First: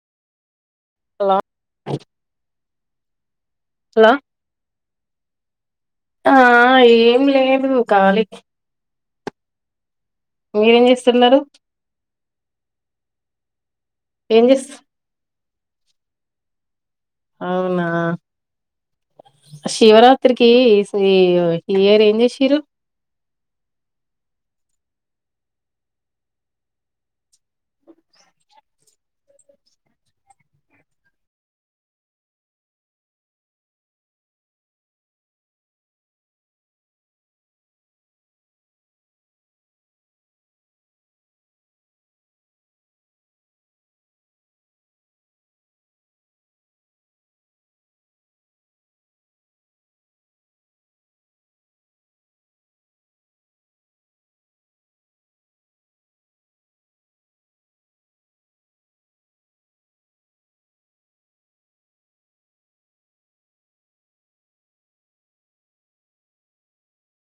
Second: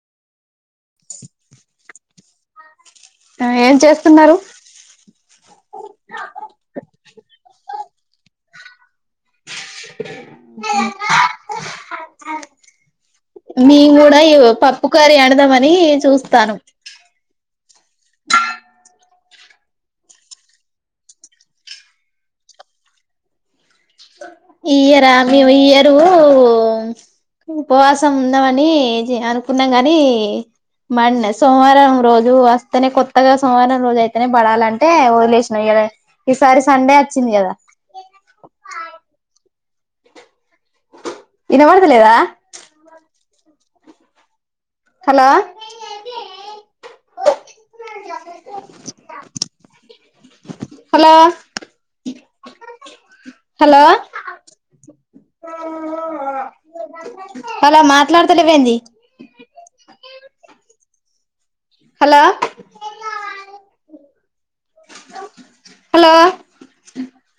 hello ఆ ఏం hello చేస్తున్నారు ఆ ఏం లేదు కాలి మీరేం చేస్తున్నారు మీము కూడా ఏం ఇగా చేస్త పప్పు కర్రీ వండుదామని అని చూస్తాను అవునా శివరాత్రికి ఈయర్ ఏం చేసిర్రు ఈయరా మేము ఇయరు ఉపవాసం ఉందామని అనుకున్నాం ని మ సోమవారం రోజు వస్తేనే కొత్తగా సోమవారం రోజు అయితేనే పడాలంటే వదిలేసినాం ఇ ఈసారి సండే వచ్చింది కదా వినబడతలేదా హలో హలో హలో హలో మాట్లాడతలేవంది హలో హలో